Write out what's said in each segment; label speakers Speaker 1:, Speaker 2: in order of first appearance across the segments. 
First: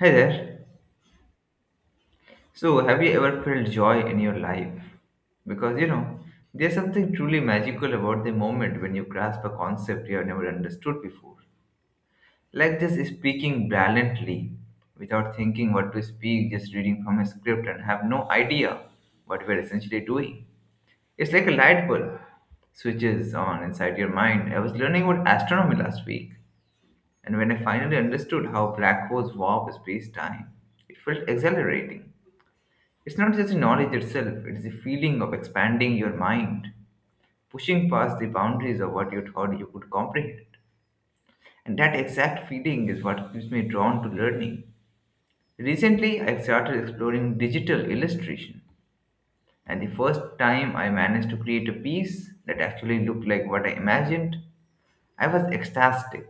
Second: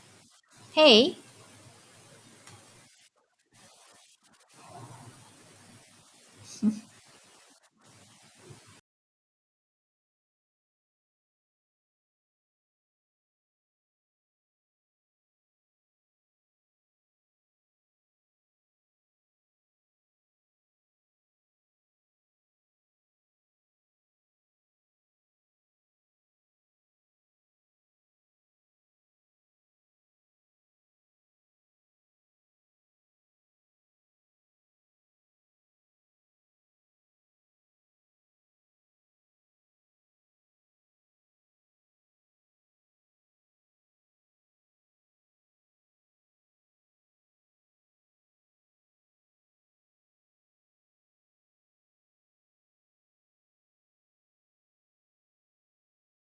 Speaker 1: Hi there.
Speaker 2: Hey,
Speaker 1: So, have you ever felt joy in your life? Because you know, there's something truly magical about the moment when you grasp a concept you have never understood before. Like just speaking brilliantly without thinking what to speak, just reading from a script and have no idea what we're essentially doing. It's like a light bulb switches on inside your mind. I was learning about astronomy last week, and when I finally understood how black holes warp space time, it felt exhilarating. It's not just the knowledge itself, it's the feeling of expanding your mind, pushing past the boundaries of what you thought you could comprehend. And that exact feeling is what keeps me drawn to learning. Recently, I started exploring digital illustration, and the first time I managed to create a piece that actually looked like what I imagined, I was ecstatic.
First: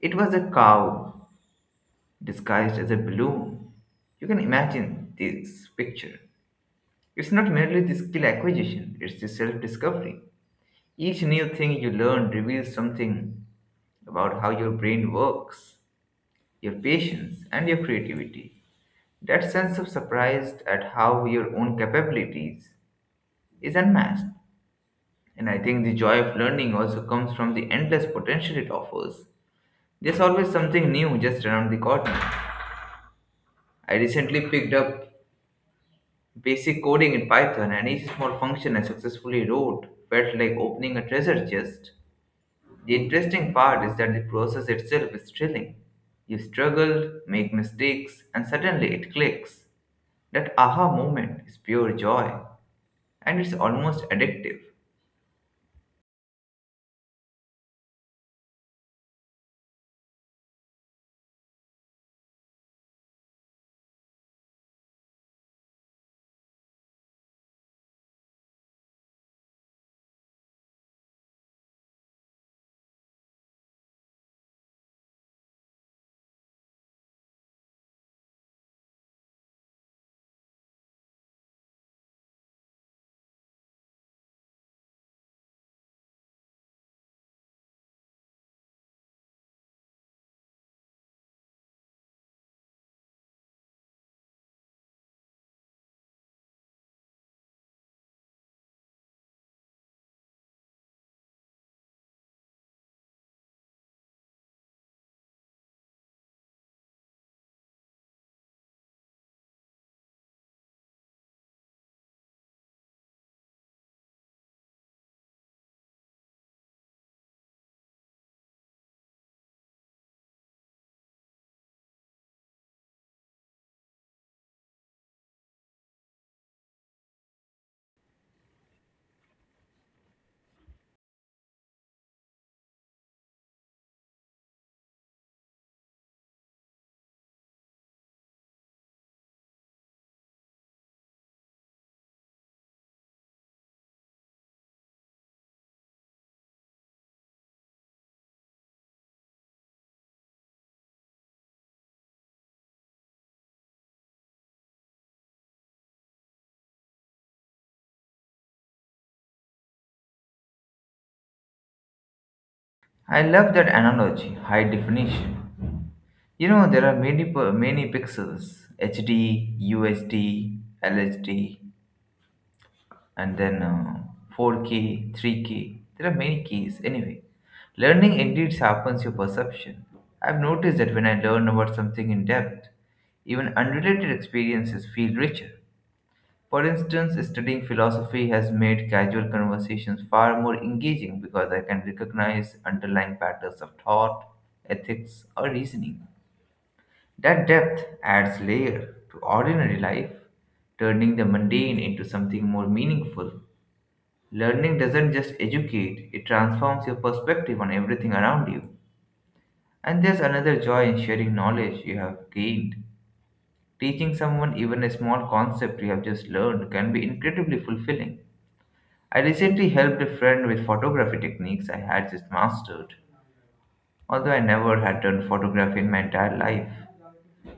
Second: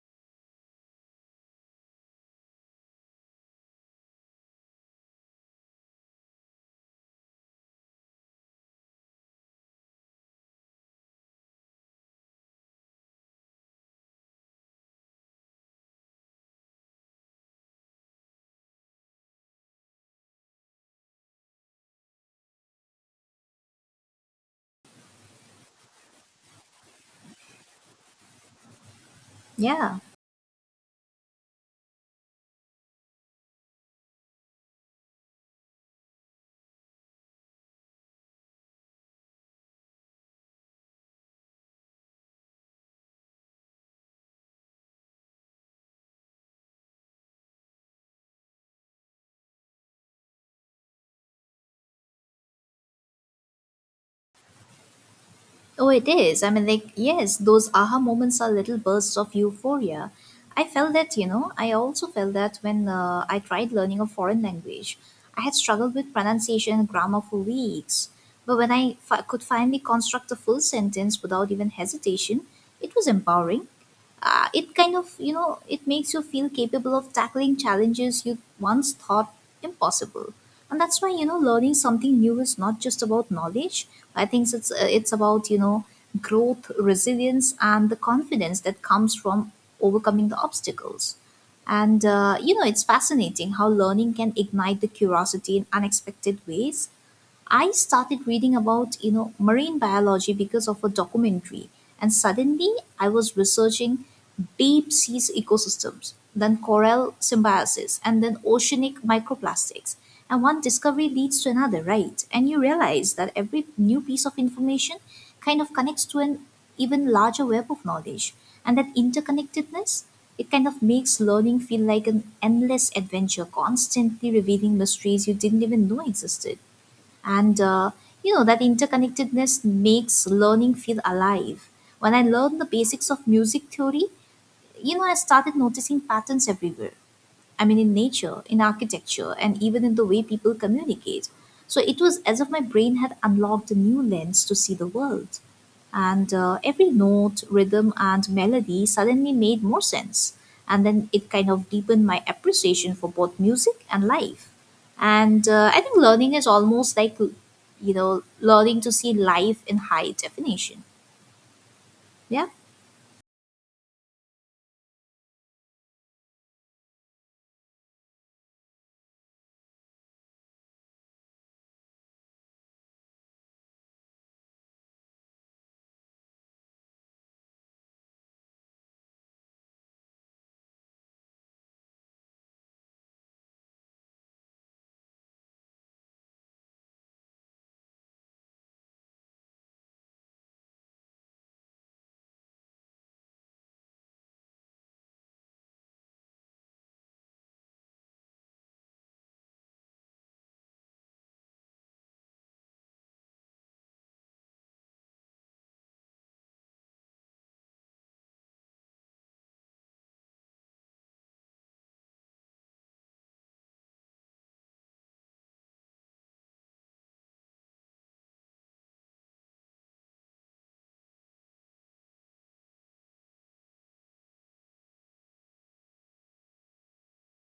Speaker 1: It was a cow disguised as a balloon. You can imagine this picture. It's not merely the skill acquisition, it's the self discovery. Each new thing you learn reveals something about how your brain works, your patience, and your creativity. That sense of surprise at how your own capabilities is unmatched. And I think the joy of learning also comes from the endless potential it offers.
Speaker 2: yeah.
Speaker 1: There's always something new just around the corner. I recently picked up basic coding in Python, and each small function I successfully wrote felt like opening a treasure chest. The interesting part is that the process itself is thrilling. You struggle, make mistakes, and suddenly it clicks. That aha moment is pure joy, and it's almost addictive.
Speaker 2: Oh, it is. I mean, like, yes, those aha moments are little bursts of euphoria. I felt that, you know, I also felt that when I tried learning a foreign language. I had struggled with pronunciation and grammar for weeks. But when I could finally construct a full sentence without even hesitation, it was empowering. Uh, it kind of it makes you feel capable of tackling challenges you once thought impossible. And that's why, you know, learning something new is not just about knowledge. I think it's about, you know, growth, resilience, and the confidence that comes from overcoming the obstacles. And you know, it's fascinating how learning can ignite the curiosity in unexpected ways. I started reading about, you know, marine biology because of a documentary, and suddenly I was researching deep seas ecosystems, then coral symbiosis, and then oceanic microplastics. And one discovery leads to another, right? And you realize that every new piece of information kind of connects to an even larger web of knowledge. And that interconnectedness, it kind of makes learning feel like an endless adventure, constantly revealing mysteries you didn't even know existed. And you know, that interconnectedness makes learning feel alive. When I learned the basics of music theory, you know, I started noticing patterns everywhere. I mean, in nature, in architecture, and even in the way people communicate. So it was as if my brain had unlocked a new lens to see the world. And every note, rhythm, and melody suddenly made more sense. And then it kind of deepened my appreciation for both music and life. And I think learning is almost like, you know, learning to see life in high definition. Yeah.
Speaker 1: I love that analogy, high definition. You know, there are many, per- many pixels HD, USD, LSD, and then 4K, 3K. There are many keys. Anyway, learning indeed sharpens your perception. I've noticed that when I learn about something in depth, even unrelated experiences feel richer. For instance, studying philosophy has made casual conversations far more engaging because I can recognize underlying patterns of thought, ethics, or reasoning. That depth adds layer to ordinary life, turning the mundane into something more meaningful. Learning doesn't just educate, it transforms your perspective on everything around you. And there's another joy in sharing knowledge you have gained. Teaching someone even a small concept you have just learned can be incredibly fulfilling. I recently helped a friend with photography techniques I had just mastered, although I never had done photography in my entire life.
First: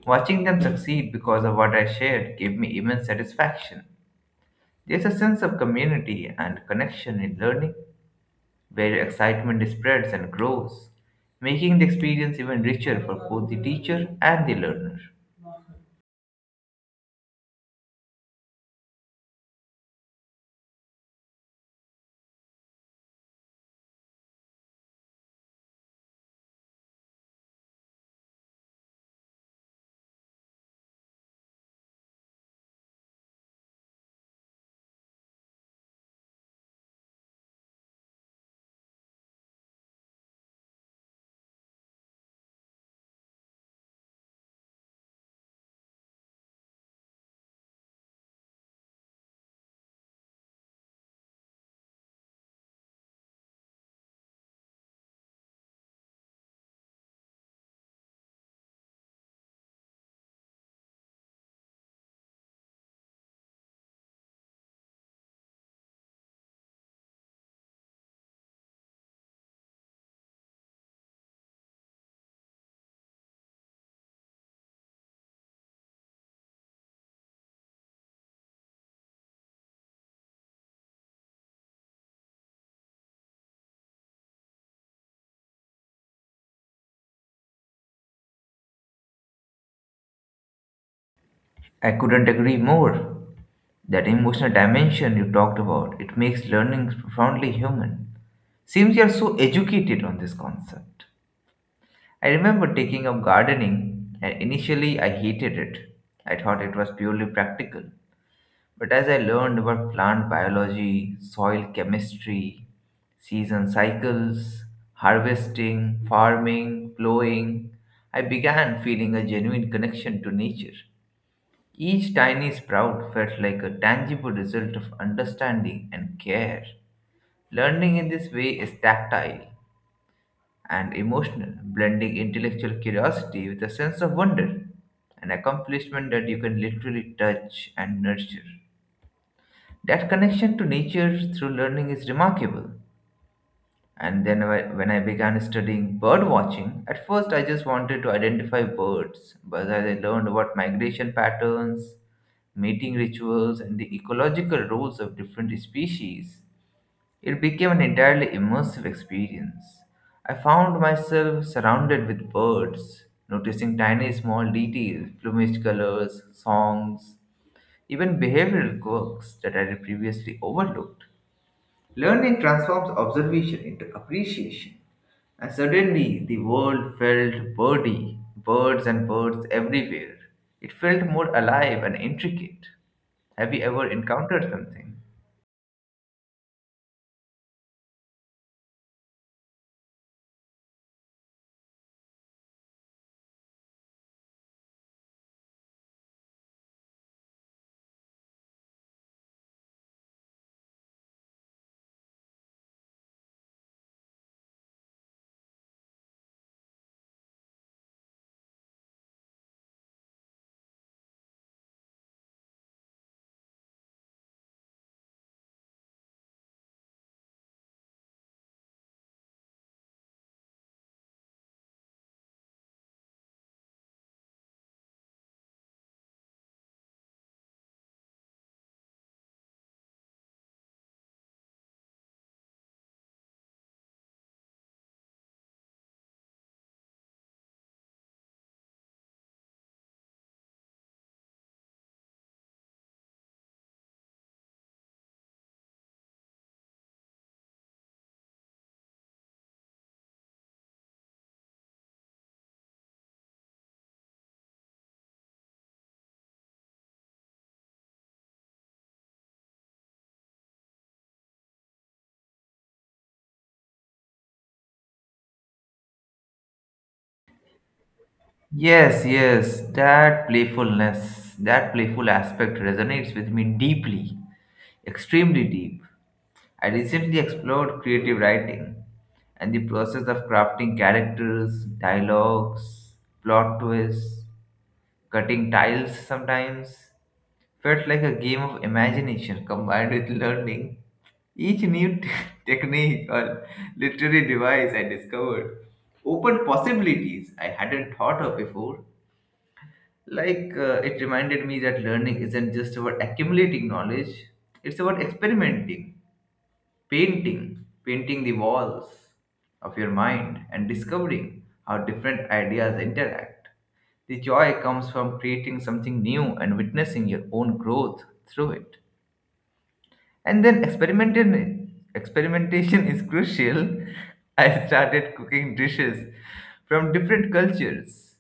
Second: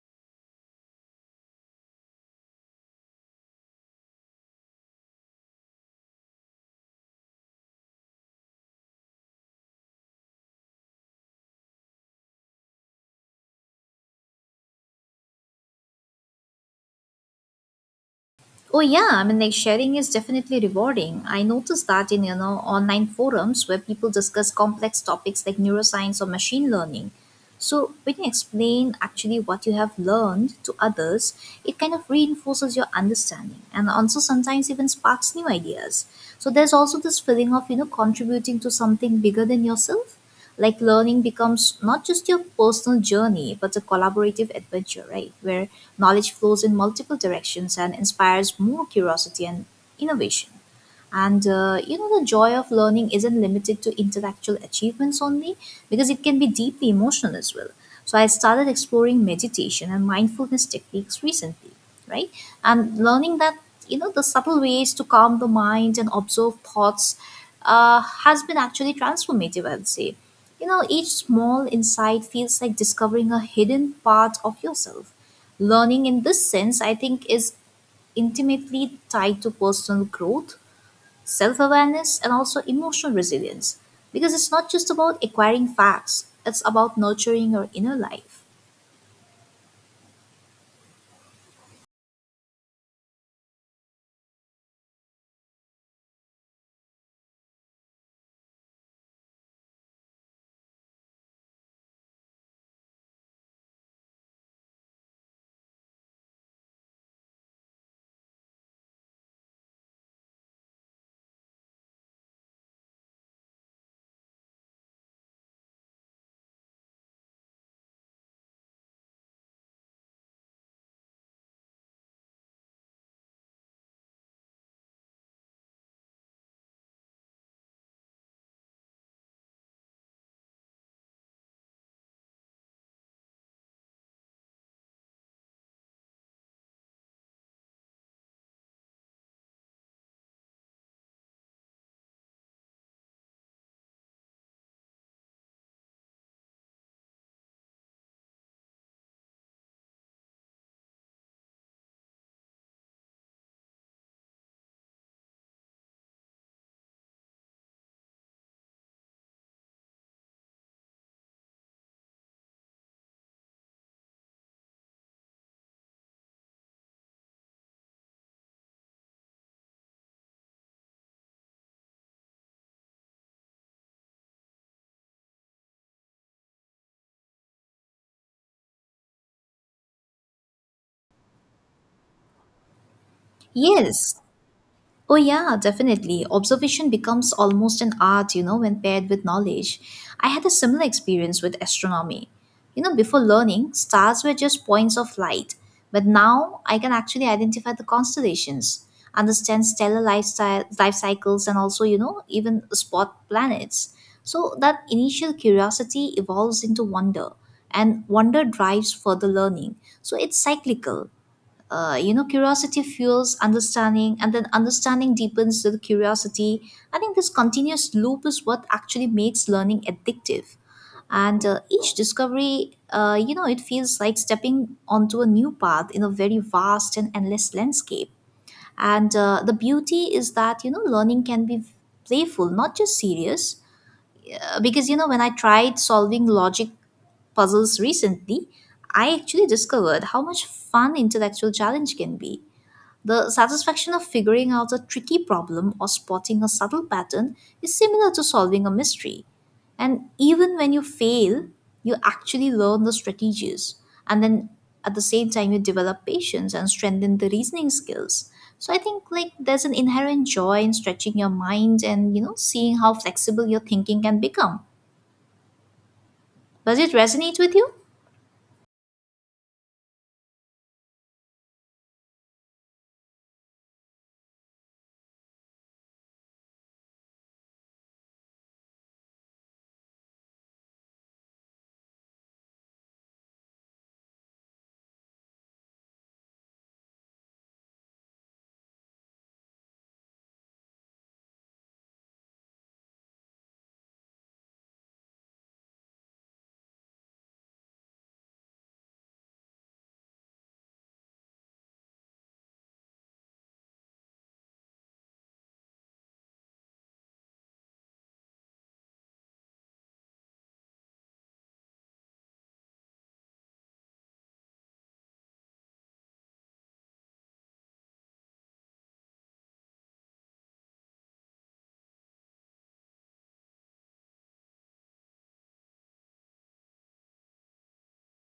Speaker 1: Watching them succeed because of what I shared gave me immense satisfaction. There's a sense of community and connection in learning where excitement spreads and grows, making the experience even richer for both the teacher and the learner.
Speaker 2: Oh yeah, I mean, like, sharing is definitely rewarding. I noticed that in, you know, online forums where people discuss complex topics like neuroscience or machine learning. So when you explain actually what you have learned to others, it kind of reinforces your understanding and also sometimes even sparks new ideas. So there's also this feeling of, you know, contributing to something bigger than yourself, like learning becomes not just your personal journey but a collaborative adventure, right, where knowledge flows in multiple directions and inspires more curiosity and innovation. And you know, the joy of learning isn't limited to intellectual achievements only, because it can be deeply emotional as well. So I started exploring meditation and mindfulness techniques recently, right? And learning that, you know, the subtle ways to calm the mind and observe thoughts has been actually transformative, I would say. You know, each small insight feels like discovering a hidden part of yourself. Learning in this sense, I think, is intimately tied to personal growth, self awareness, and also emotional resilience. Because it's not just about acquiring facts, it's about nurturing your inner life.
Speaker 1: I couldn't agree more. That emotional dimension you talked about, it makes learning profoundly human. Seems you are so educated on this concept. I remember taking up gardening and initially I hated it. I thought it was purely practical. But as I learned about plant biology, soil chemistry, season cycles, harvesting, farming, plowing, I began feeling a genuine connection to nature. Each tiny sprout felt like a tangible result of understanding and care. Learning in this way is tactile and emotional, blending intellectual curiosity with a sense of wonder, an accomplishment that you can literally touch and nurture. That connection to nature through learning is remarkable. And then when I began studying bird watching, at first I just wanted to identify birds, but as I learned about migration patterns, mating rituals, and the ecological roles of different species, it became an entirely immersive experience. I found myself surrounded with birds, noticing tiny small details, plumage colors, songs, even behavioral quirks that I had previously overlooked. Learning transforms observation into appreciation, and suddenly the world felt birdy, birds and birds everywhere. It felt more alive and intricate. Have you ever
Speaker 2: Yes.
Speaker 1: encountered something?
Speaker 2: Oh, yeah, definitely. Observation becomes almost an art, you know, when paired with knowledge. I had a similar experience with astronomy. You know, before learning, stars were just points of light, but now I can actually identify the constellations, understand stellar lifestyle, life cycles, and also, you know, even spot planets. So that initial curiosity evolves into wonder, and wonder drives further learning. So it's cyclical. You know, curiosity fuels understanding, and then understanding deepens the curiosity. I think this continuous loop is what actually makes learning addictive. And each discovery, you know, it feels like stepping onto a new path in a very vast and endless landscape. And the beauty is that, you know, learning can be playful, not just serious. Because, you know, when I tried solving logic puzzles recently, I actually discovered how much fun intellectual challenge can be. The satisfaction of figuring out a tricky problem or spotting a subtle pattern is similar to solving a mystery. And even when you fail, you actually learn the strategies. And then at the same time, you develop patience and strengthen the reasoning skills. So I think, like, there's an inherent joy in stretching your mind and, you know, seeing how flexible your thinking can become. Does it resonate with you?
Speaker 1: Yes, yes, that playfulness, that playful aspect resonates with me deeply, extremely deep. I recently explored creative writing and the process of crafting characters, dialogues, plot twists, cutting tiles sometimes felt like a game of imagination combined with learning each new technique or literary device I discovered opened possibilities I hadn't thought of before. It reminded me that learning isn't just about accumulating knowledge, it's about experimenting, painting the walls of your mind and discovering how different ideas interact. The joy comes from creating something new and witnessing your own growth through it. And then experimentation is crucial. I started cooking dishes from different cultures.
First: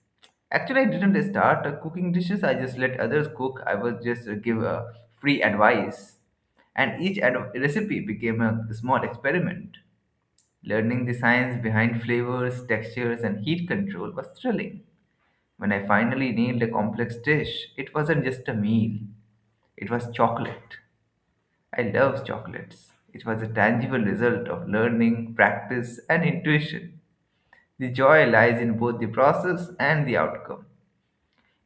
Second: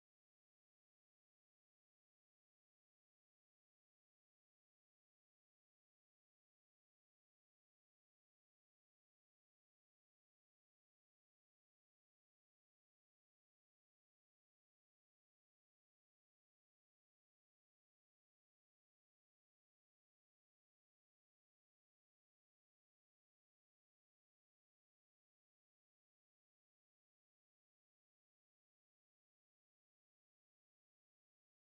Speaker 1: Actually, I didn't start cooking dishes. I just let others cook. I was just give free advice, and each recipe became a small experiment. Learning the science behind flavors, textures, and heat control was thrilling. When I finally nailed a complex dish, it wasn't just a meal; it was chocolate. I love chocolates. It was a tangible result of learning, practice, and intuition. The joy lies in both the process and the outcome.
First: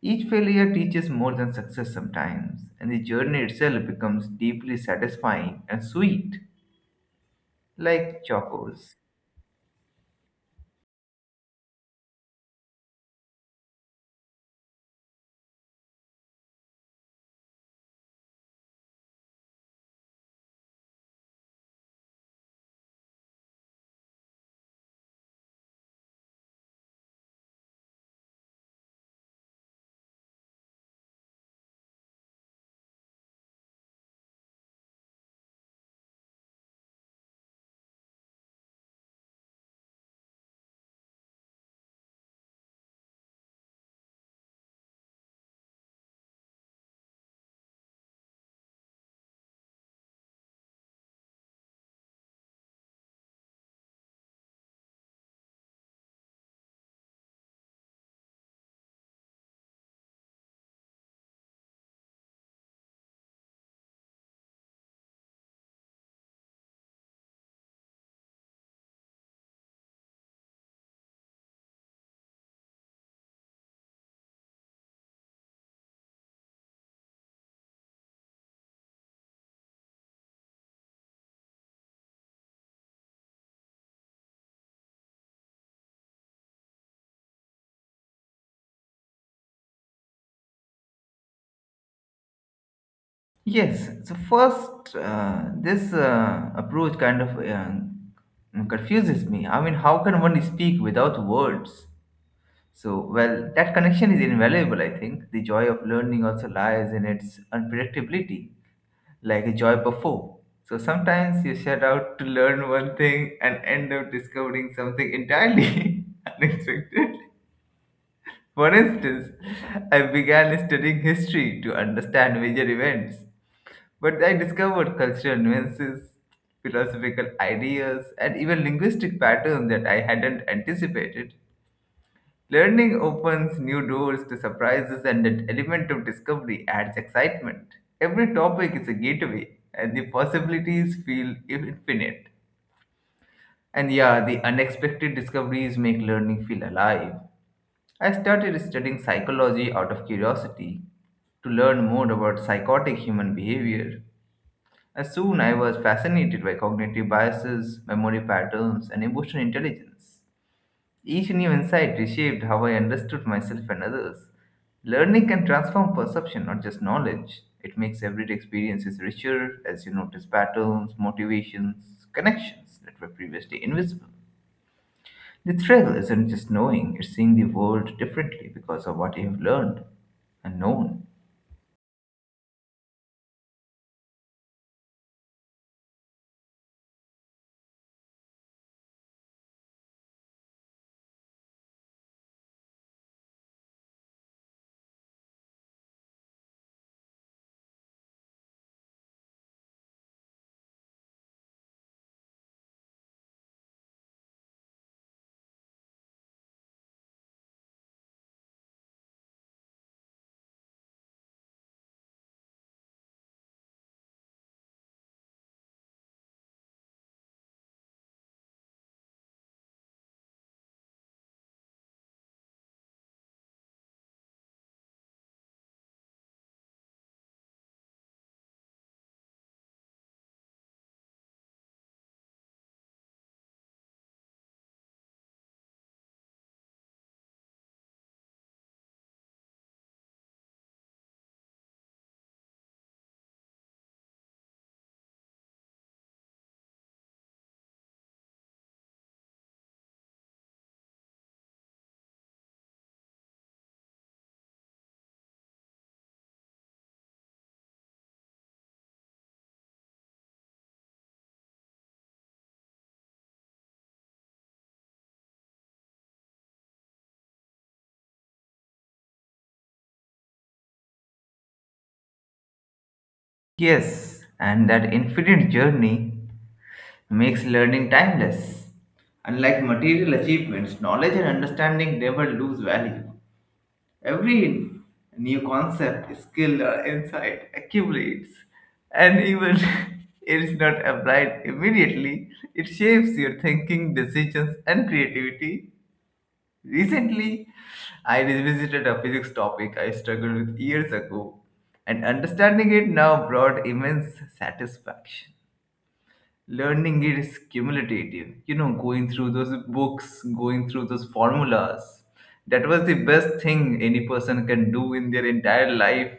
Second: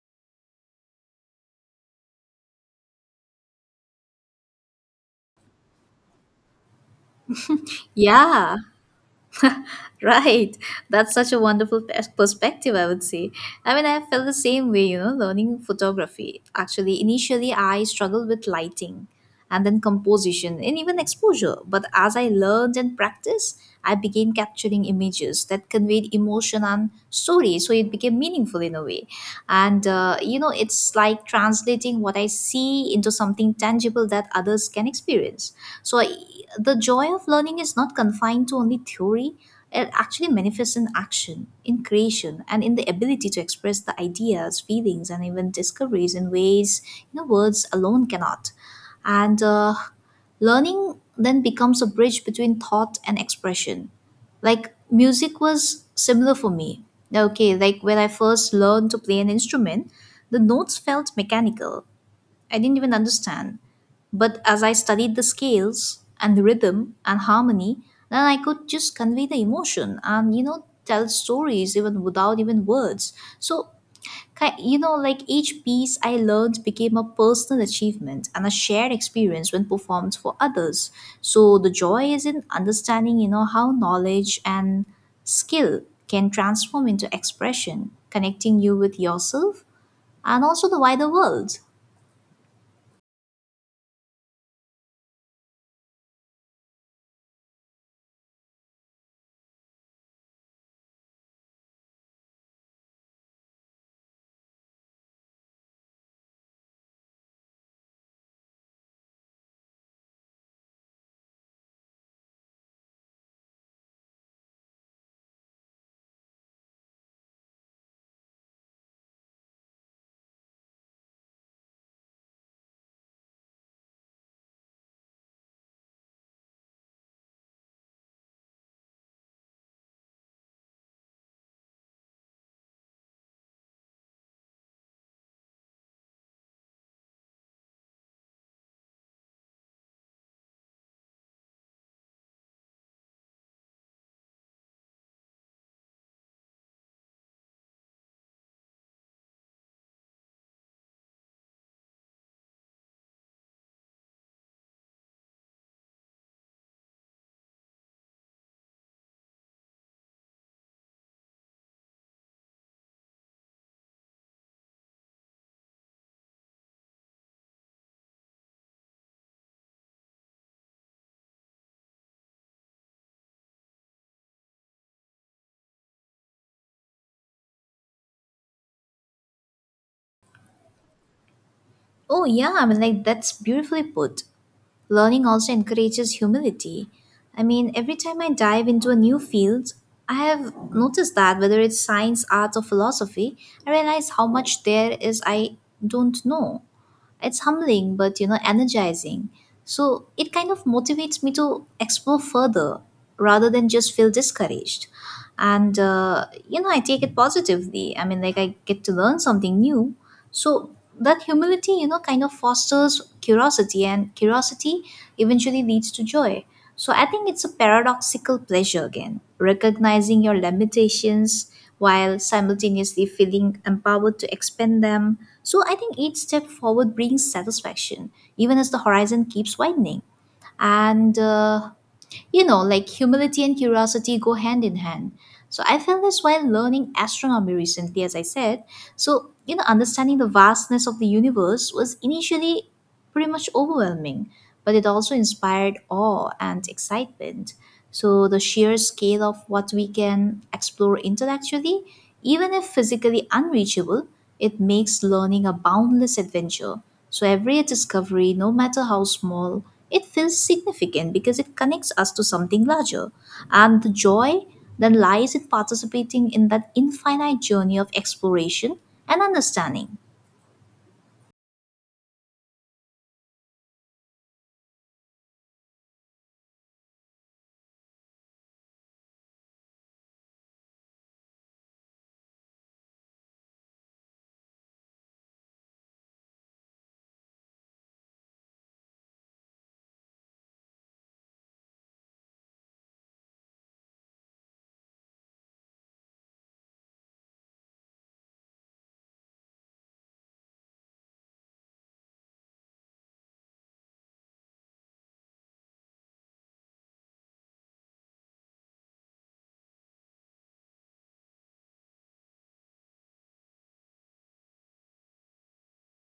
Speaker 1: Each failure teaches more than success sometimes, and the journey itself becomes deeply satisfying and sweet, like
Speaker 2: Yeah.
Speaker 1: chocos.
Speaker 2: Right. That's such a wonderful perspective, I would say. I mean, I felt the same way, you know, learning photography. Actually, initially, I struggled with lighting and then composition and even exposure. But as I learned and practiced, I began capturing images that conveyed emotion and story. So it became meaningful in a way. And, you know, it's like translating what I see into something tangible that others can experience. So the joy of learning is not confined to only theory. It actually manifests in action, in creation, and in the ability to express the ideas, feelings, and even discoveries in ways, you know, words alone cannot. And learning then becomes a bridge between thought and expression. Like music was similar for me. Okay, like when I first learned to play an instrument, the notes felt mechanical. I didn't even understand, but as I studied the scales and the rhythm and harmony, then I could just convey the emotion and, you know, tell stories even without even words. So, you know, like each piece I learned became a personal achievement and a shared experience when performed for others. So, the joy is in understanding, you know, how knowledge and skill can transform into expression, connecting you with yourself and also the wider world.
Speaker 1: Yes, so first, this approach kind of confuses me. I mean, how can one speak without words? So, well, that connection is invaluable, I think. The joy of learning also lies in its unpredictability, like a joy before. So, sometimes you set out to learn one thing and end up discovering something entirely unexpected. For instance, I began studying history to understand major events, but I discovered cultural nuances, philosophical ideas, and even linguistic patterns that I hadn't anticipated. Learning opens new doors to surprises, and that element of discovery adds excitement. Every topic is a gateway, and the possibilities feel infinite. And yeah, the unexpected discoveries make learning feel alive. I started studying psychology out of curiosity to learn more about psychotic human behavior. As soon I was fascinated by cognitive biases, memory patterns, and emotional intelligence. Each new insight reshaped how I understood myself and others. Learning can transform perception, not just knowledge. It makes everyday experiences richer as you notice patterns, motivations, connections that were previously invisible. The thrill isn't just knowing, it's seeing the world differently because of what you have learned and known.
Speaker 2: Oh, yeah, I mean, like that's beautifully put. Learning also encourages humility. I mean, every time I dive into a new field, I have noticed that whether it's science, arts, or philosophy, I realize how much there is I don't know. It's humbling but, you know, energizing. So it kind of motivates me to explore further rather than just feel discouraged. And you know, I take it positively. I mean, like, I get to learn something new. So that humility, you know, kind of fosters curiosity, and curiosity eventually leads to joy. So I think it's a paradoxical pleasure, again recognizing your limitations while simultaneously feeling empowered to expand them. So I think each step forward brings satisfaction, even as the horizon keeps widening. And, you know, like humility and curiosity go hand in hand. So I felt this while learning astronomy recently, as I said. So, you know, understanding the vastness of the universe was initially pretty much overwhelming, but it also inspired awe and excitement. So, the sheer scale of what we can explore intellectually, even if physically unreachable, it makes learning a boundless adventure. So, every discovery, no matter how small, it feels significant because it connects us to something larger. And the joy then lies in participating in that infinite journey of exploration and understanding.
Speaker 1: Yes, and that infinite journey makes learning timeless. Unlike material achievements, knowledge and understanding never lose value. Every new concept, skill, or insight accumulates, and even it is not applied immediately, it shapes your thinking, decisions, and creativity. Recently, I revisited a physics topic I struggled with years ago, and understanding it now brought immense satisfaction. Learning is cumulative. You know, going through those books, going through those formulas. That was the best thing any person can do in their entire life.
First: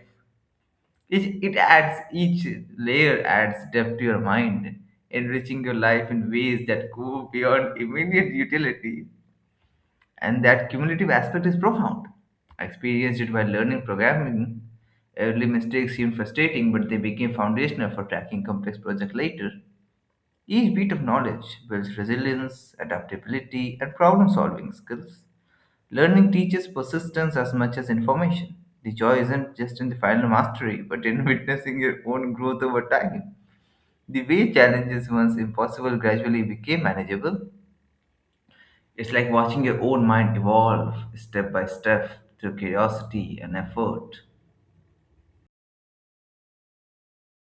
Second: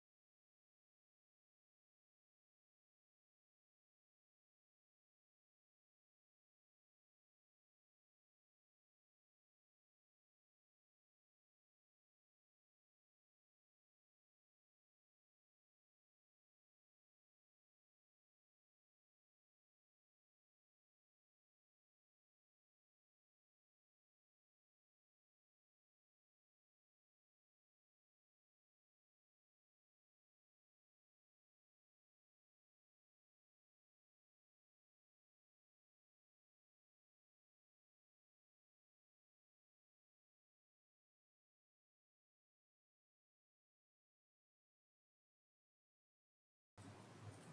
Speaker 1: It adds, each layer adds depth to your mind, enriching your life in ways that go beyond immediate utility. And that cumulative aspect is profound. I experienced it by learning programming. Early mistakes seemed frustrating, but they became foundational for tracking complex projects later. Each bit of knowledge builds resilience, adaptability, and problem solving skills. Learning teaches persistence as much as information. The joy isn't just in the final mastery, but in witnessing your own growth over time. The way challenges once impossible gradually became manageable. It's like watching your own mind evolve step by step through curiosity and effort.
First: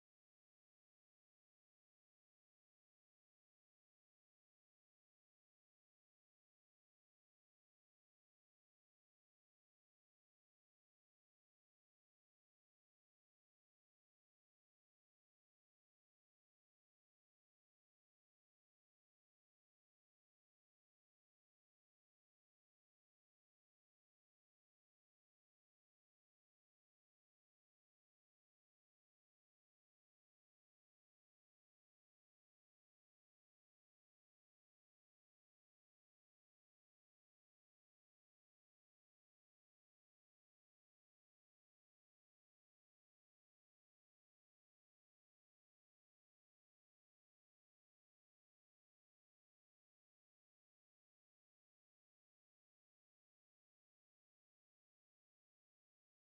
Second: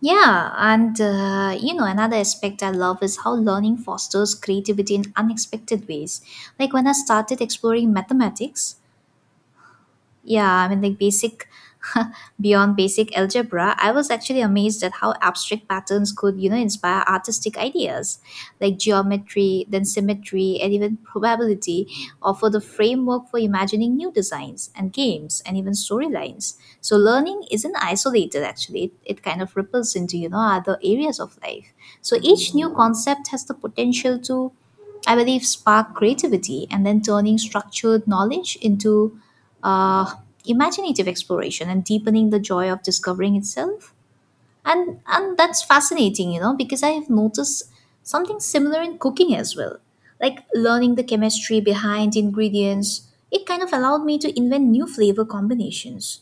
Speaker 2: Yeah, and you know, another aspect I love is how learning fosters creativity in unexpected ways. Like when I started exploring mathematics, yeah, I mean, like basic, beyond basic algebra, I was actually amazed at how abstract patterns could, you know, inspire artistic ideas. Like geometry, then symmetry, and even probability offer the framework for imagining new designs and games and even storylines. So learning isn't isolated, actually, it kind of ripples into, you know, other areas of life. So each new concept has the potential to, I believe, spark creativity and then turning structured knowledge into uh, imaginative exploration and deepening the joy of discovering itself. And that's fascinating, you know, because I have noticed something similar in cooking as well. Like learning the chemistry behind ingredients, it kind of allowed me to invent new flavor combinations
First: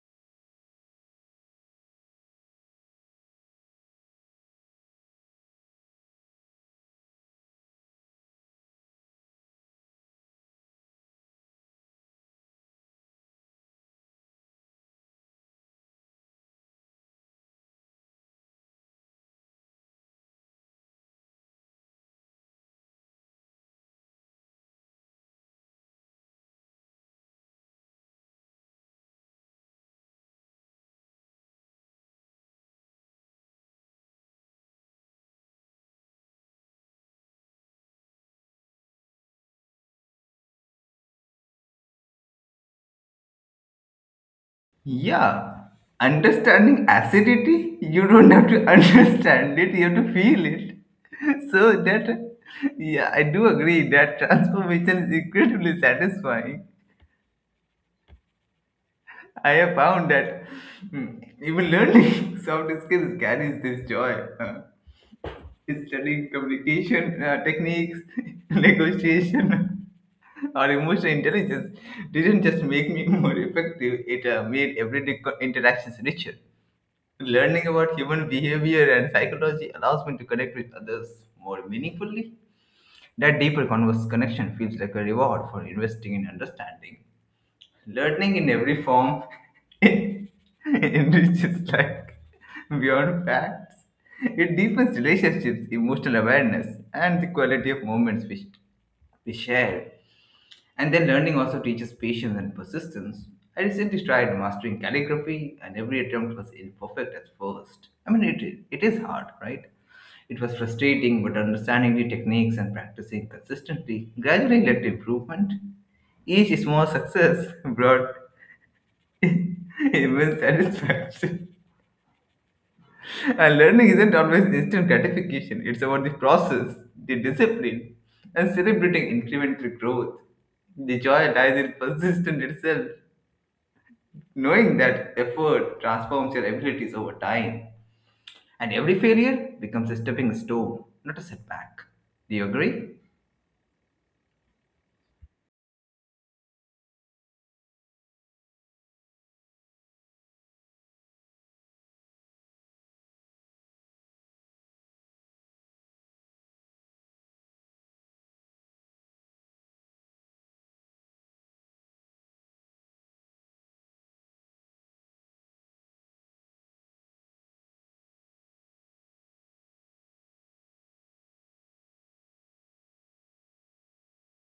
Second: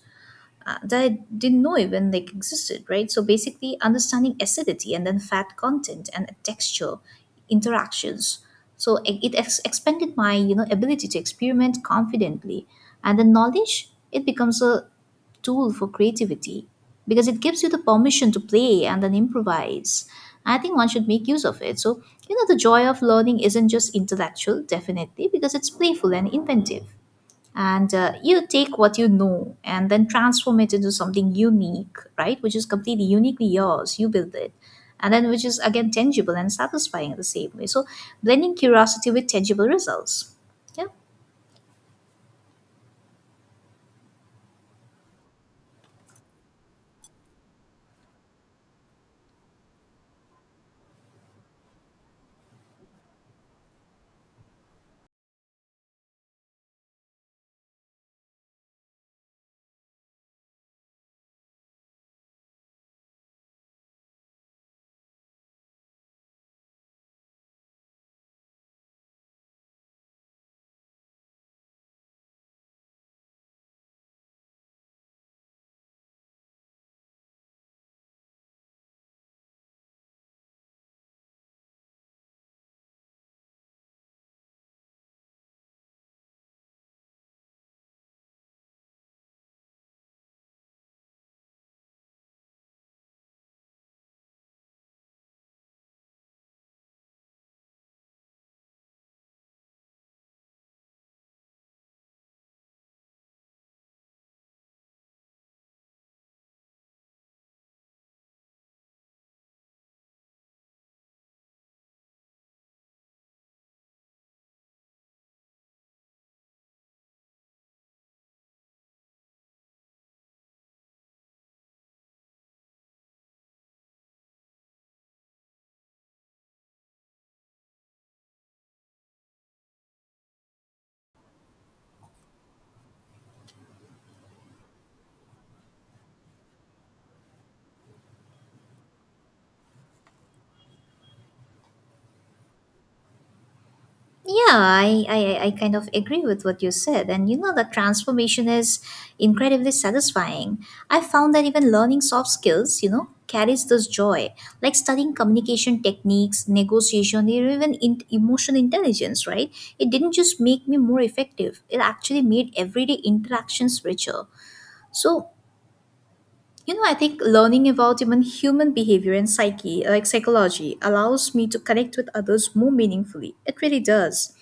Speaker 2: that I didn't know even like existed, right? So basically, understanding acidity and then fat content and texture interactions. So it expanded my, you know, ability to experiment confidently, and the knowledge, it becomes a tool for creativity, because it gives you the permission to play and then improvise. I think one should make use of it. So, you know, the joy of learning isn't just intellectual, definitely, because it's playful and inventive. And you take what you know and then transform it into something unique, right, which is completely uniquely yours. You build it, and then which is again tangible and satisfying in the same way. So blending curiosity with tangible results. Yeah.
Speaker 1: Yeah, understanding acidity, you don't have to understand it, you have to feel it. So that, yeah, I do agree that transformation is incredibly satisfying. I have found that hmm, even learning soft skills carries this joy. Huh. Studying communication techniques, negotiation, or emotional intelligence didn't just make me more effective, it made everyday interactions richer. Learning about human behavior and psychology allows me to connect with others more meaningfully. That deeper converse connection feels like a reward for investing in understanding. Learning in every form enriches life beyond facts. It deepens relationships, emotional awareness, and the quality of moments we share. And then learning also teaches patience and persistence. I recently tried mastering calligraphy, and every attempt was imperfect at first. I mean, it is hard, right? It was frustrating, but understanding the techniques and practicing consistently gradually led to improvement. Each small success brought immense satisfaction. And learning isn't always instant gratification, it's about the process, the discipline, and celebrating incremental growth. The joy lies in persistence itself, knowing that effort transforms your abilities over time, and every failure becomes a stepping stone, not a setback. Do you agree?
Speaker 2: Yeah, I kind of agree with what you said. And you know, the transformation is incredibly satisfying. I found that even learning soft skills, you know, carries this joy, like studying communication techniques, negotiation, or even in, emotional intelligence, right? It didn't just make me more effective, it actually made everyday interactions richer. So you know, I think learning about even human behavior and psyche, like psychology, allows me to connect with others more meaningfully. It really does.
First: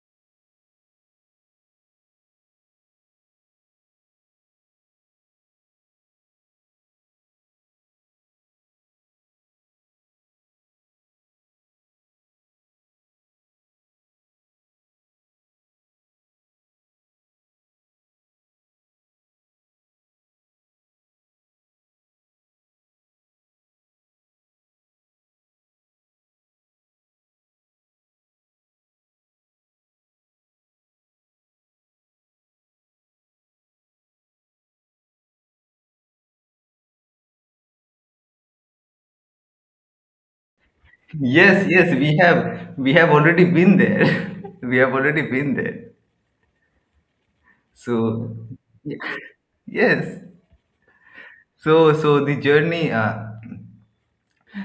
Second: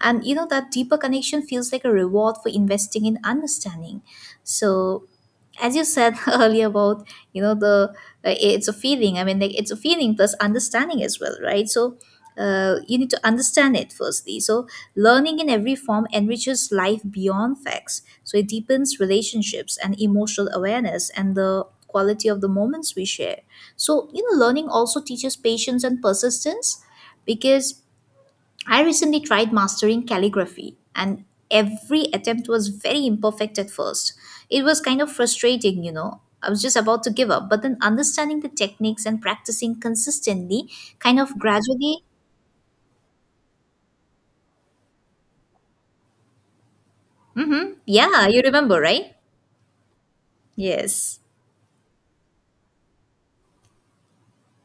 Speaker 2: And you know, that deeper connection feels like a reward for investing in understanding. So as you said earlier about you know the it's a feeling. I mean, like, it's a feeling plus understanding as well, right? So you need to understand it firstly. So learning in every form enriches life beyond facts. So it deepens relationships and emotional awareness and the quality of the moments we share. So, learning also teaches patience and persistence, because I recently tried mastering calligraphy, and every attempt was very imperfect at first. It was kind of frustrating, I was just about to give up, but then understanding the techniques and practicing consistently, kind of
Speaker 1: Yes, yes,
Speaker 2: gradually.
Speaker 1: we have already been there. We have already been there.
Speaker 2: Mm-hmm. Yeah,
Speaker 1: So,
Speaker 2: you remember,
Speaker 1: yeah.
Speaker 2: right?
Speaker 1: yes.
Speaker 2: Yes.
Speaker 1: So, so the journey.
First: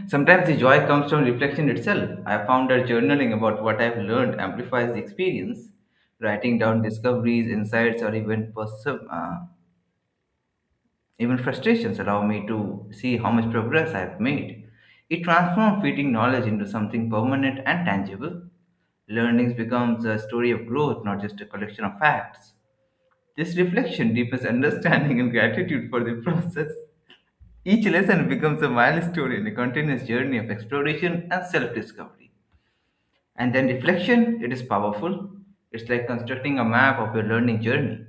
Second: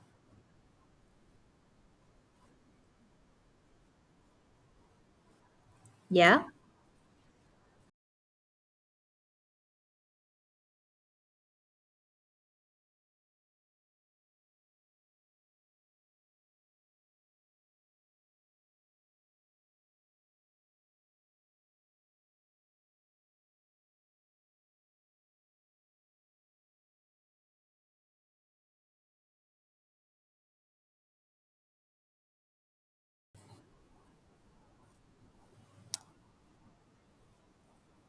Speaker 1: Sometimes the joy comes from reflection itself. I found that journaling about what I've learned amplifies the experience.
Speaker 2: Yeah.
Speaker 1: Writing down discoveries, insights, or even even frustrations allow me to see how much progress I've made. It transforms fleeting knowledge into something permanent and tangible. Learnings becomes a story of growth, not just a collection of facts. This reflection deepens understanding and gratitude for the process. Each lesson becomes a milestone in a continuous journey of exploration and self discovery. And then reflection, it is powerful. It's like constructing a map of your learning journey.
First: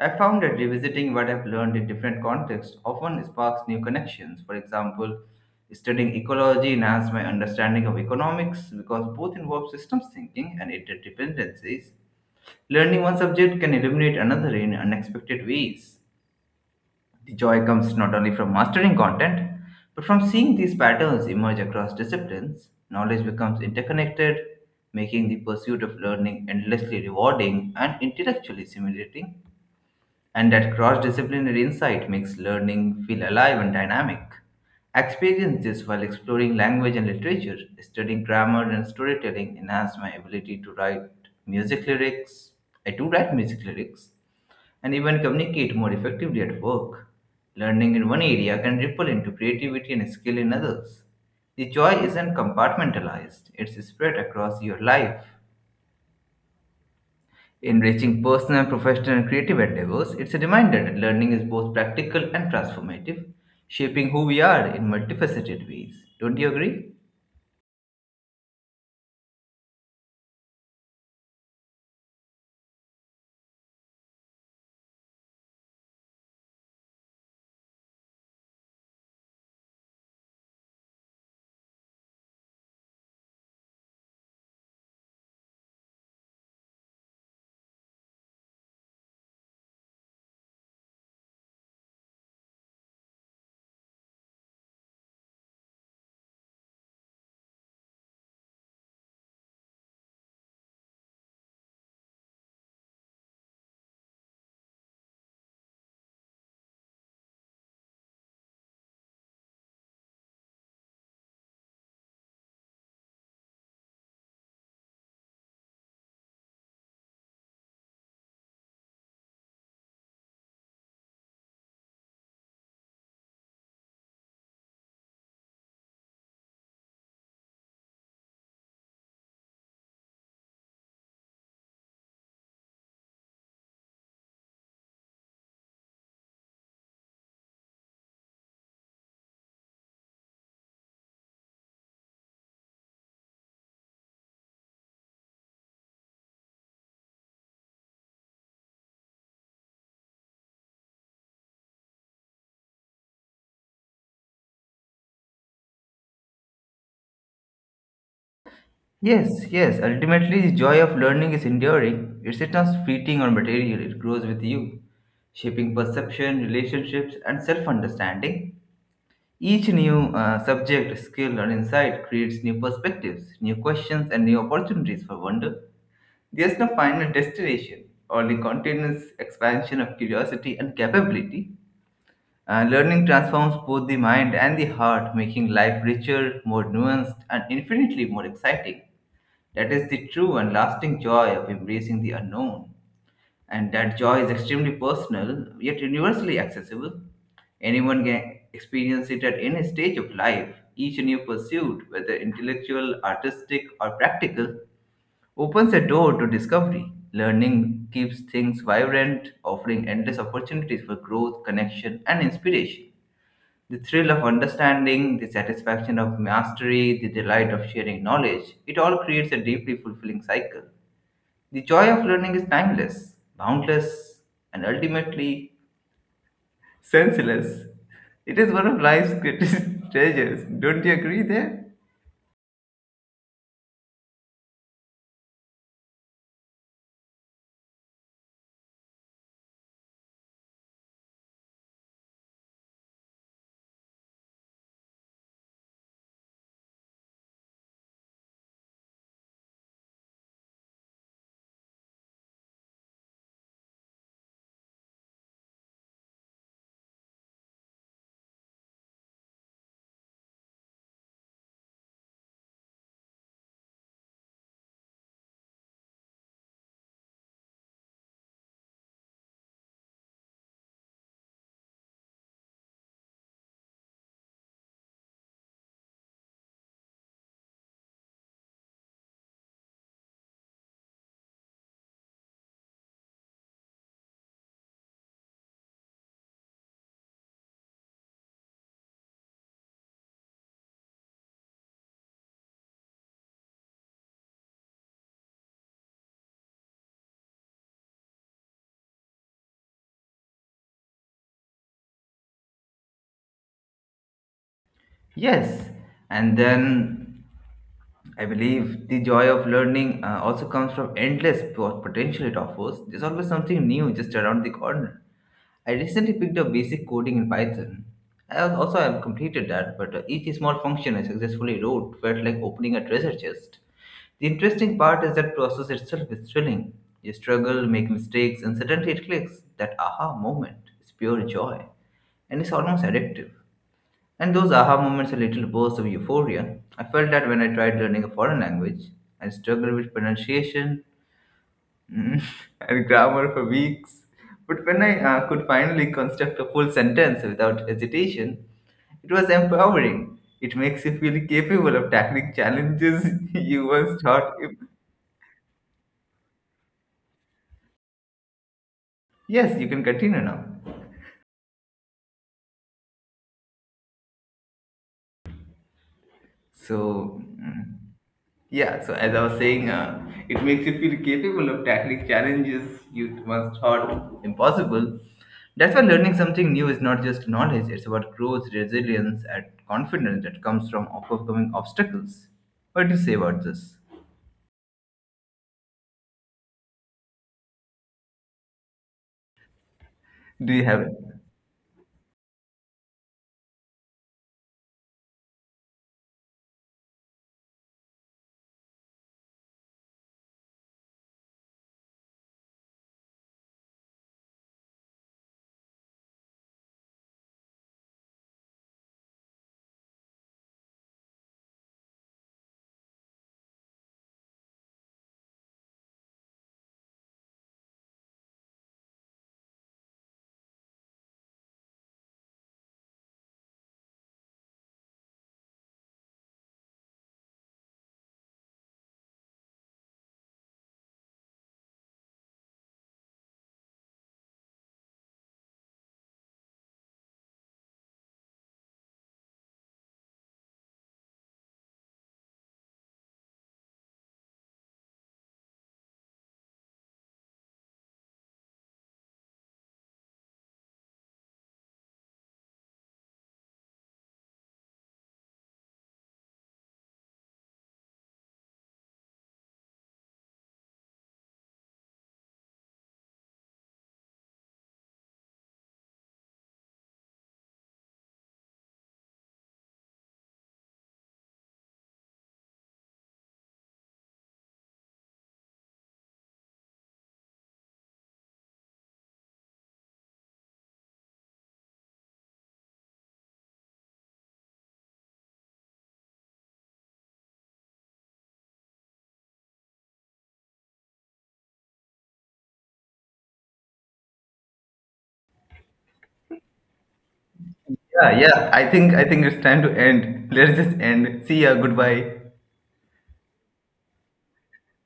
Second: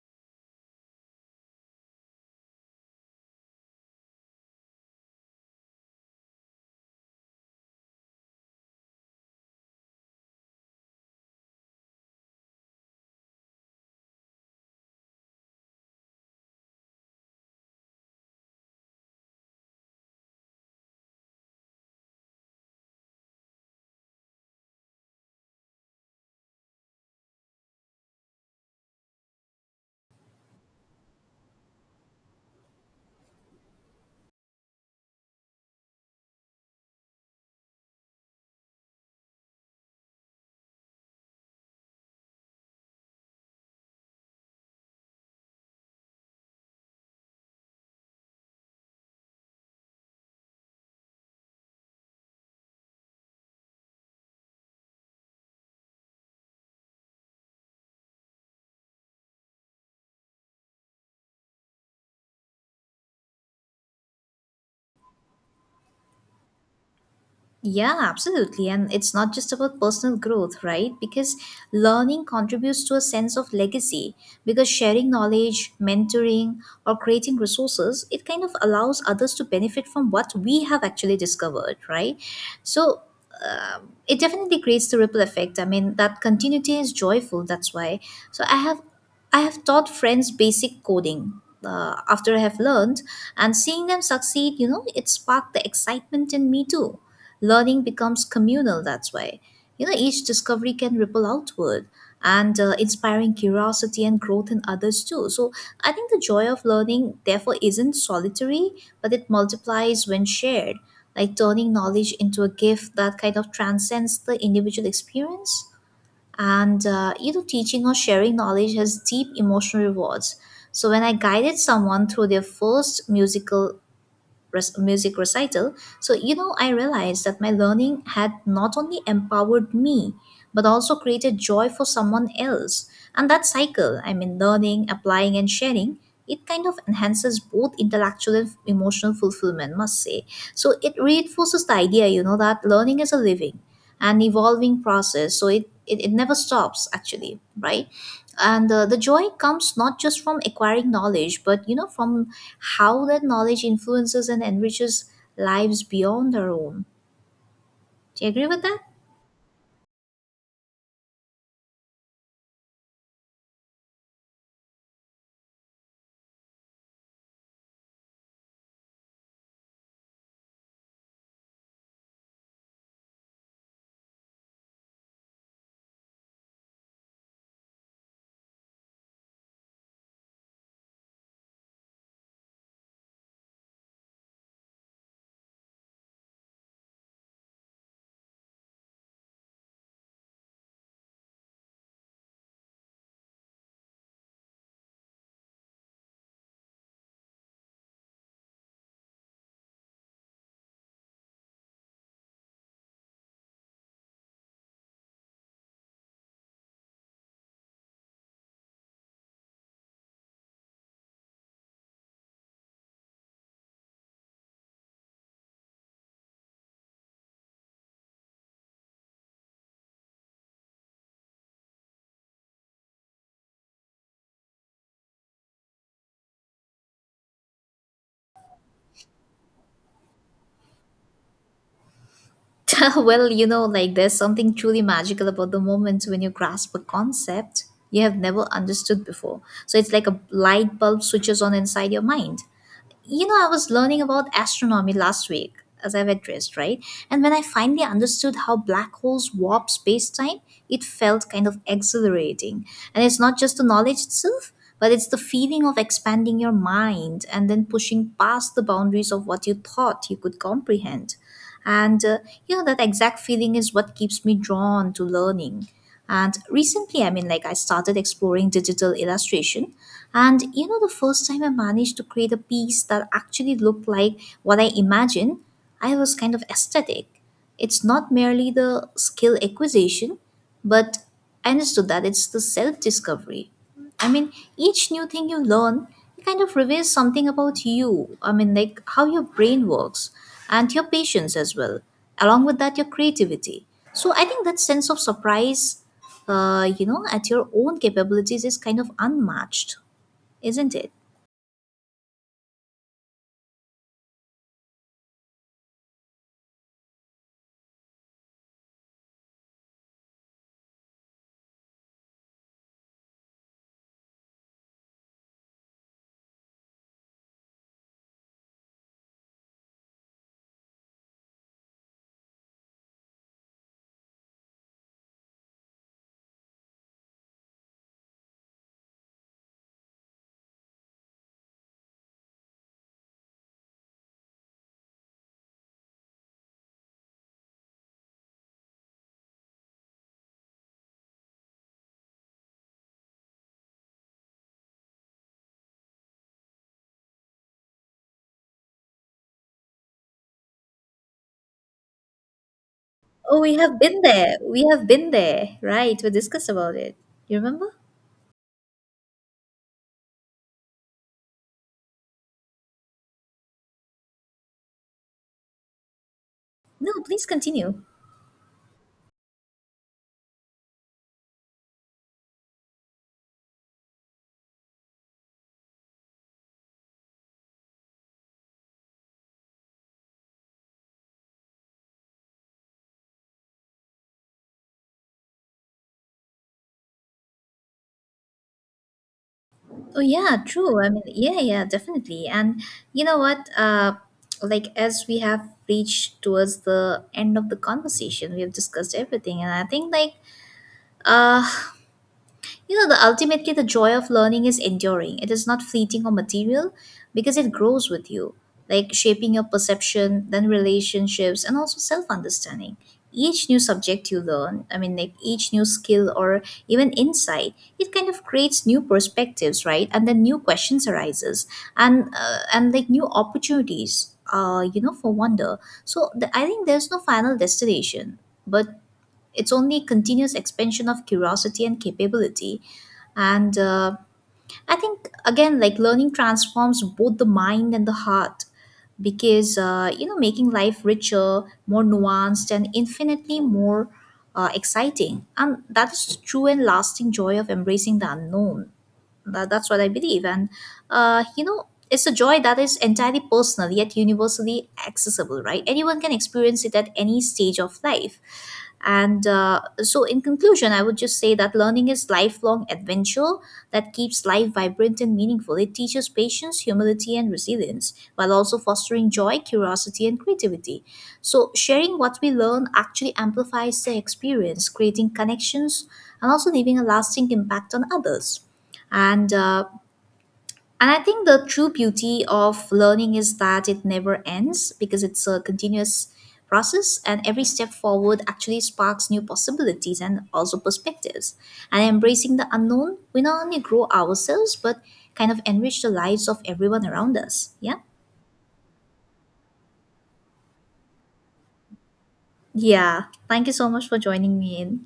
Speaker 1: I found that revisiting what I've learned in different contexts often sparks new connections. For example, studying ecology enhanced my understanding of economics because both involve systems thinking and interdependencies. Learning one subject can illuminate another in unexpected ways. The joy comes not only from mastering content, but from seeing these patterns emerge across disciplines. Knowledge becomes interconnected, making the pursuit of learning endlessly rewarding and intellectually stimulating. And that cross disciplinary insight makes learning feel alive and dynamic. I experienced this while exploring language and literature, studying grammar and storytelling enhanced my ability to write music lyrics. I do write music lyrics, and even communicate more effectively at work. Learning in one area can ripple into creativity and skill in others. The joy isn't compartmentalized, it's spread across your life. Enriching personal, professional, and creative endeavors, it's a reminder that learning is both practical and transformative, shaping who we are in multifaceted ways. Don't you agree?
Speaker 2: Yeah, absolutely. And it's not just about personal growth, right? Because learning contributes to a sense of legacy. Because sharing knowledge, mentoring, or creating resources, it kind of allows others to benefit from what we have actually discovered, right? So it definitely creates the ripple effect. I mean, that continuity is joyful. That's why. So I have, I have taught friends basic coding. After I have learned and seeing them succeed, you know, it sparked the excitement in me too. Learning becomes communal that way. You know, each discovery can ripple outward and inspiring curiosity and growth in others too. So, I think the joy of learning, therefore, isn't solitary, but it multiplies when shared, like turning knowledge into a gift that kind of transcends the individual experience. And, you know, teaching or sharing knowledge has deep emotional rewards. So, when I guided someone through their first music recital. So, you know, I realized that my learning had not only empowered me, but also created joy for someone else. And that cycle, I mean, learning, applying, and sharing, it kind of enhances both intellectual and emotional fulfillment, must say. So it reinforces the idea, you know, that learning is a living and evolving process. So it never stops, actually, right? And the joy comes not just from acquiring knowledge, but, you know, from how that knowledge influences and enriches lives beyond our own. Do you agree with that?
Speaker 1: Yes, yes. Ultimately, the joy of learning is enduring. It's not fleeting or material, it grows with you, shaping perception, relationships, and self understanding. Each new subject, skill, or insight creates new perspectives, new questions, and new opportunities for wonder. There's no final destination, only continuous expansion of curiosity and capability. Learning transforms both the mind and the heart, making life richer, more nuanced, and infinitely more exciting. That is the true and lasting joy of embracing the unknown. And that joy is extremely personal, yet universally accessible. Anyone can experience it at any stage of life. Each new pursuit, whether intellectual, artistic, or practical, opens a door to discovery. Learning keeps things vibrant, offering endless opportunities for growth, connection, and inspiration. The thrill of understanding, the satisfaction of mastery, the delight of sharing knowledge, it all creates a deeply fulfilling cycle. The joy of learning is timeless, boundless, and ultimately senseless. It is one of life's greatest treasures. Don't you agree there?
Speaker 2: Well, you know, like there's something truly magical about the moment when you grasp a concept you have never understood before. So it's like a light bulb switches on inside your mind. You know, I was learning about astronomy last week, as I've addressed, right? And when I finally understood how black holes warp space time, it felt kind of exhilarating. And it's not just the knowledge itself, but it's the feeling of expanding your mind and then pushing past the boundaries of what you thought you could comprehend. And you know, that exact feeling is what keeps me drawn to learning. And recently, I mean, like, I started exploring digital illustration. And you know, the first time I managed to create a piece that actually looked like what I imagined, I was kind of ecstatic. It's not merely the skill acquisition, but I understood that it's the self discovery. I mean, each new thing you learn kind of reveals something about you. I mean, like how your brain works and your patience as well. Along with that, your creativity. So I think that sense of surprise, you know, at your own capabilities is kind of unmatched, isn't it?
Speaker 1: Yes. And then I believe the joy of learning also comes from endless potential it offers. There's always something new just around the corner. I recently picked up basic coding in Python. I have also have completed that, but each small function I successfully wrote felt like opening a treasure chest. The interesting part is that process itself is thrilling. You struggle, make mistakes, and suddenly it clicks. That aha moment is pure joy, and it's almost addictive. And those aha moments are little bursts of euphoria. I felt that when I tried learning a foreign language, I struggled with pronunciation, Mm, and grammar for weeks. But when I could finally construct a full sentence without hesitation, it was empowering. It makes you feel capable of tackling challenges
Speaker 2: Oh, we
Speaker 1: you
Speaker 2: have been
Speaker 1: once thought.
Speaker 2: there.
Speaker 1: If...
Speaker 2: We have been there. Right. We discussed about it. You remember?
Speaker 1: Yes, you can continue now.
Speaker 2: No,
Speaker 1: So,
Speaker 2: please
Speaker 1: mm,
Speaker 2: continue.
Speaker 1: Yeah, so as I was saying, it makes you feel capable of tackling challenges you once thought impossible. That's why learning something new is not just knowledge, it's about growth, resilience, and confidence that comes from overcoming obstacles. What do you say about this?
Speaker 2: Oh yeah,
Speaker 1: Do you have
Speaker 2: true. I
Speaker 1: it?
Speaker 2: mean, definitely. And you know what? Like as we have reached towards the end of the conversation, we have discussed everything, and I think uh you know, the ultimately the joy of learning is enduring. It is not fleeting or material because it grows with you, like shaping your perception, then relationships, and also self understanding. Each new subject you learn, I mean, like each new skill or even insight, it kind of creates new perspectives, right? And then new questions arises, and new opportunities, you know, for wonder. I think there's no final destination, but it's only continuous expansion of curiosity and capability. And I think, again, like learning transforms both the mind and the heart because, you know, making life richer, more nuanced, and infinitely more exciting. And that is the true and lasting joy of embracing the unknown. That's what I believe. And, you know, it's a joy that is entirely personal yet universally accessible, right? Anyone can experience it at any stage of life. And so, in conclusion, I would just say that learning is lifelong adventure that keeps life vibrant and meaningful. It teaches patience, humility, and resilience, while also fostering joy, curiosity, and creativity. So, sharing what we learn actually amplifies the experience, creating connections and also leaving a lasting impact on others, and uh, and I think the true beauty of learning is that it never ends, because it's a continuous process, and every step forward actually sparks new possibilities and also perspectives. And embracing the unknown, we not only grow ourselves, but kind of enrich the lives of everyone around us. Yeah.
Speaker 1: Yeah, yeah. I think it's time to end. Let's just end. See ya. Goodbye.
Speaker 2: Yeah, thank you so much for joining me in